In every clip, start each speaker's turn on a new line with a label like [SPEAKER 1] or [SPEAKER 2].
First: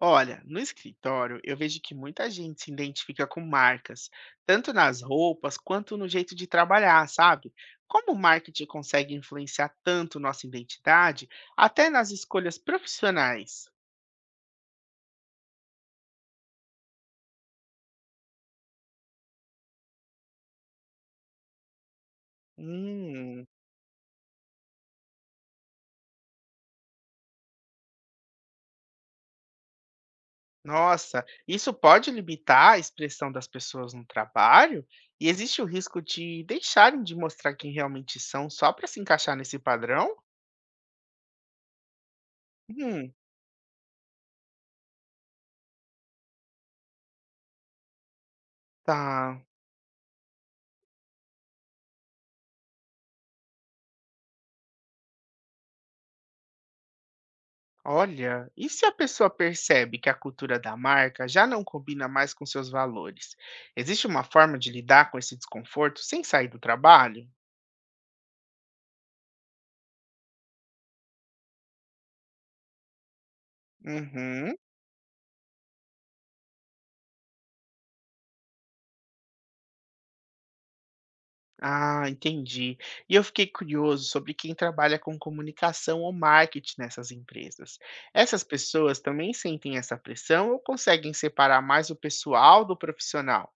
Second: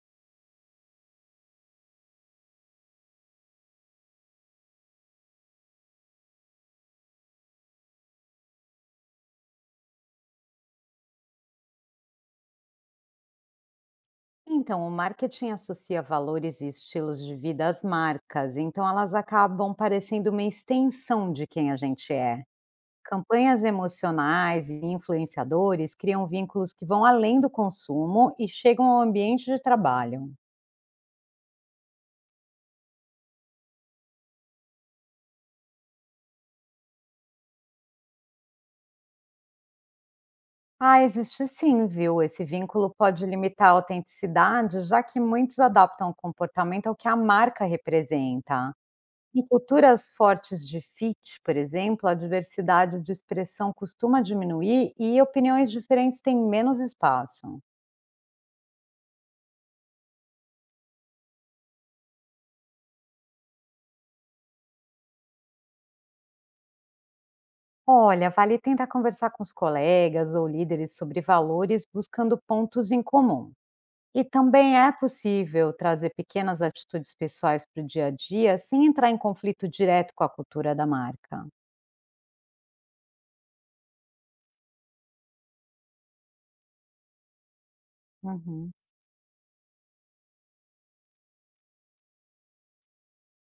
[SPEAKER 1] Olha, no escritório eu vejo que muita gente se identifica com marcas, tanto nas roupas quanto no jeito de trabalhar, sabe? Como o marketing consegue influenciar tanto nossa identidade, até nas escolhas profissionais?
[SPEAKER 2] Então, o marketing associa valores e estilos de vida às marcas, então elas acabam parecendo uma extensão de quem a gente é.
[SPEAKER 1] Hum,
[SPEAKER 2] Campanhas emocionais e influenciadores criam vínculos que vão além do consumo e chegam ao ambiente de trabalho.
[SPEAKER 1] nossa, isso pode limitar a expressão das pessoas no trabalho? E existe o risco de deixarem de mostrar quem realmente são só para se encaixar nesse padrão?
[SPEAKER 2] Ah, existe sim, viu? Esse vínculo
[SPEAKER 1] Hum,
[SPEAKER 2] pode limitar a autenticidade, já que muitos adaptam o comportamento ao que a marca representa.
[SPEAKER 1] tá.
[SPEAKER 2] Em culturas fortes de fit, por exemplo, a diversidade de expressão costuma diminuir e opiniões diferentes têm menos espaço.
[SPEAKER 1] Olha, e se a pessoa percebe que a cultura da marca já não combina mais com seus valores? Existe uma forma de lidar com esse desconforto sem sair do trabalho?
[SPEAKER 2] Olha, vale tentar conversar com os colegas ou líderes sobre valores buscando pontos em comum. E
[SPEAKER 1] Uhum.
[SPEAKER 2] também é possível trazer pequenas atitudes pessoais para o dia a dia sem entrar em conflito direto com a cultura da marca.
[SPEAKER 1] Ah, entendi. E eu fiquei curioso sobre quem trabalha com comunicação ou marketing nessas empresas. Essas
[SPEAKER 2] Uhum.
[SPEAKER 1] pessoas também sentem essa pressão ou conseguem separar mais o pessoal do profissional?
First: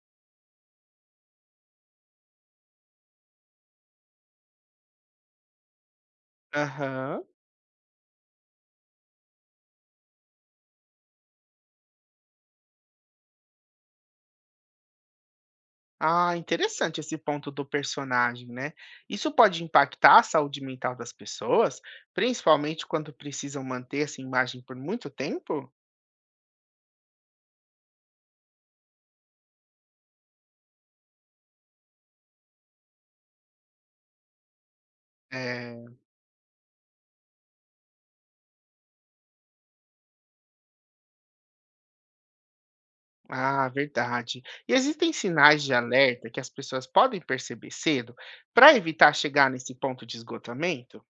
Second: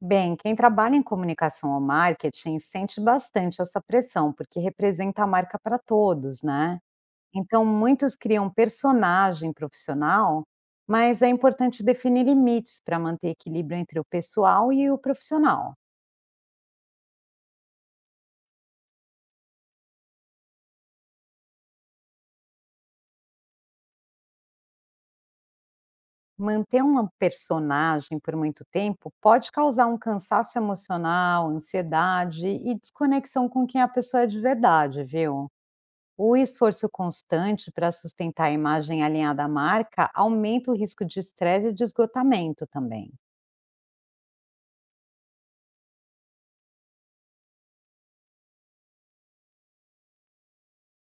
[SPEAKER 2] Bem, quem trabalha em comunicação ou marketing sente bastante essa pressão, porque representa a marca para todos, né?
[SPEAKER 1] Aham.
[SPEAKER 2] Então, muitos criam personagem profissional, mas é importante definir limites para manter equilíbrio entre o pessoal e o profissional.
[SPEAKER 1] Ah, interessante esse ponto do personagem, né? Isso pode impactar a saúde mental das pessoas, principalmente quando precisam manter essa imagem por muito tempo?
[SPEAKER 2] Manter uma personagem por muito tempo pode causar um cansaço emocional, ansiedade e desconexão com quem a pessoa é de verdade, viu?
[SPEAKER 1] É,
[SPEAKER 2] O esforço constante para sustentar a imagem alinhada à marca aumenta o risco de estresse e de esgotamento também.
[SPEAKER 1] ah, verdade. E existem sinais de alerta que as pessoas podem perceber cedo para evitar chegar nesse ponto de esgotamento?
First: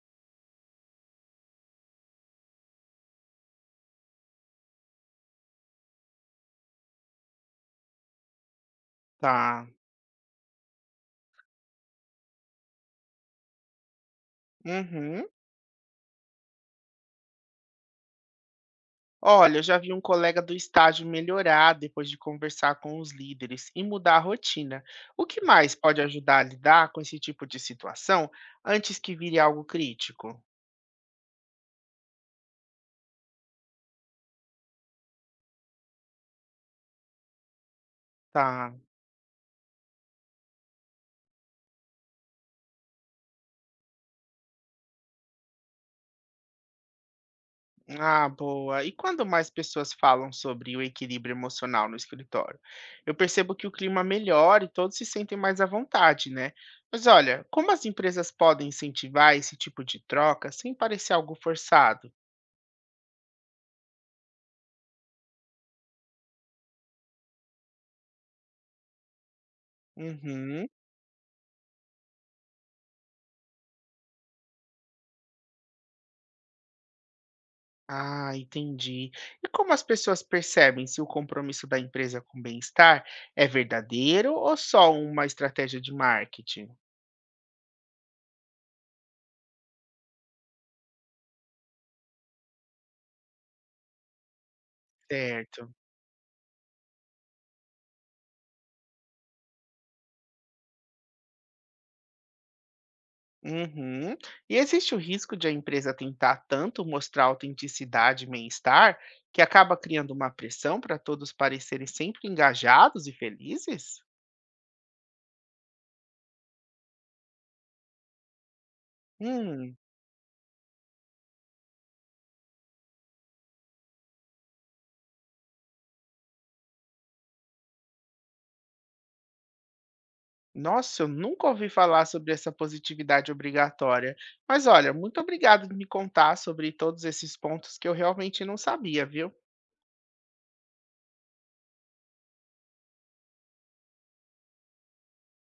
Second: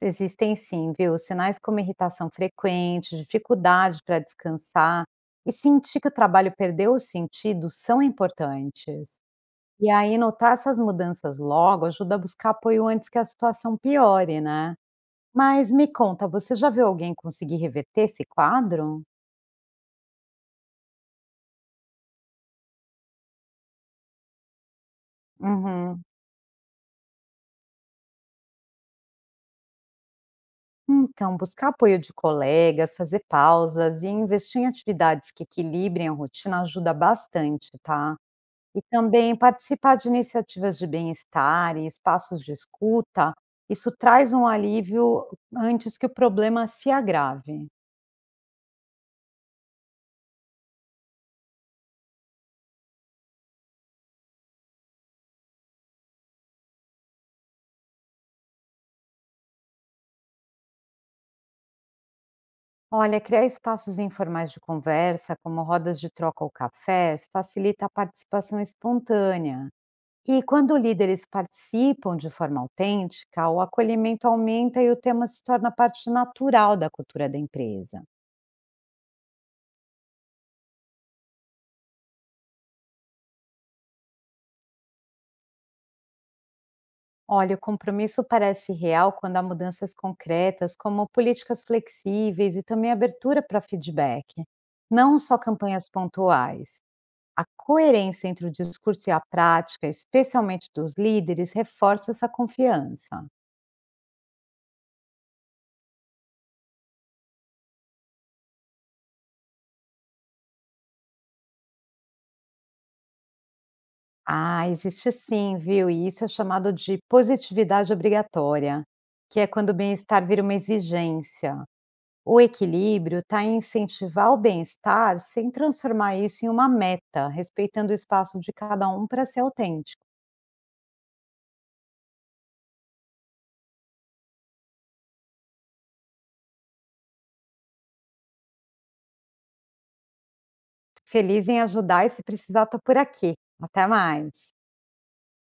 [SPEAKER 2] Existem sim, viu? Sinais como irritação frequente, dificuldade para descansar e sentir que o trabalho perdeu o sentido são importantes.
[SPEAKER 1] Tá.
[SPEAKER 2] E aí, notar essas mudanças logo ajuda a buscar apoio antes que a situação piore, né?
[SPEAKER 1] Uhum.
[SPEAKER 2] Mas me conta, você já viu alguém conseguir reverter esse quadro?
[SPEAKER 1] Olha, eu já vi um colega do estágio melhorar depois de conversar com os líderes e mudar a rotina. O que mais pode
[SPEAKER 2] Uhum.
[SPEAKER 1] ajudar a lidar com esse tipo de situação antes que vire algo crítico?
[SPEAKER 2] Então, buscar apoio de colegas, fazer pausas e investir em atividades que equilibrem a rotina ajuda bastante, tá?
[SPEAKER 1] Tá.
[SPEAKER 2] E também participar de iniciativas de bem-estar e espaços de escuta, isso traz um alívio antes que o problema se agrave.
[SPEAKER 1] Ah, boa. E quando mais pessoas falam sobre o equilíbrio emocional no escritório? Eu percebo que o clima melhora e todos se sentem mais à vontade, né? Mas olha, como as empresas podem incentivar esse tipo de troca sem parecer algo forçado?
[SPEAKER 2] Olha, criar espaços informais de conversa, como rodas de troca ou cafés, facilita a participação espontânea. E
[SPEAKER 1] Uhum.
[SPEAKER 2] quando líderes participam de forma autêntica, o acolhimento aumenta e o tema se torna parte natural da cultura da empresa.
[SPEAKER 1] Ah, entendi. E como as pessoas percebem se o compromisso da empresa com o bem-estar é verdadeiro ou só uma estratégia de marketing?
[SPEAKER 2] Olha, o compromisso parece real quando há mudanças concretas, como políticas flexíveis e também abertura para feedback, não só
[SPEAKER 1] Certo.
[SPEAKER 2] campanhas pontuais. A coerência entre o discurso e a prática, especialmente dos líderes, reforça essa confiança.
[SPEAKER 1] Uhum. E existe o risco de a empresa tentar tanto mostrar autenticidade e bem-estar que acaba criando uma pressão para todos parecerem sempre engajados e felizes?
[SPEAKER 2] Ah, existe sim, viu? E isso é chamado de positividade obrigatória, que é quando o
[SPEAKER 1] Hum.
[SPEAKER 2] bem-estar vira uma exigência. O equilíbrio está em incentivar o bem-estar sem transformar isso em uma meta, respeitando o espaço de cada um para ser autêntico.
[SPEAKER 1] Nossa, eu nunca ouvi falar sobre essa positividade obrigatória. Mas olha, muito obrigado de me contar sobre todos esses pontos que eu realmente não sabia, viu?
[SPEAKER 2] Feliz em ajudar e se precisar, estou por aqui. Até mais.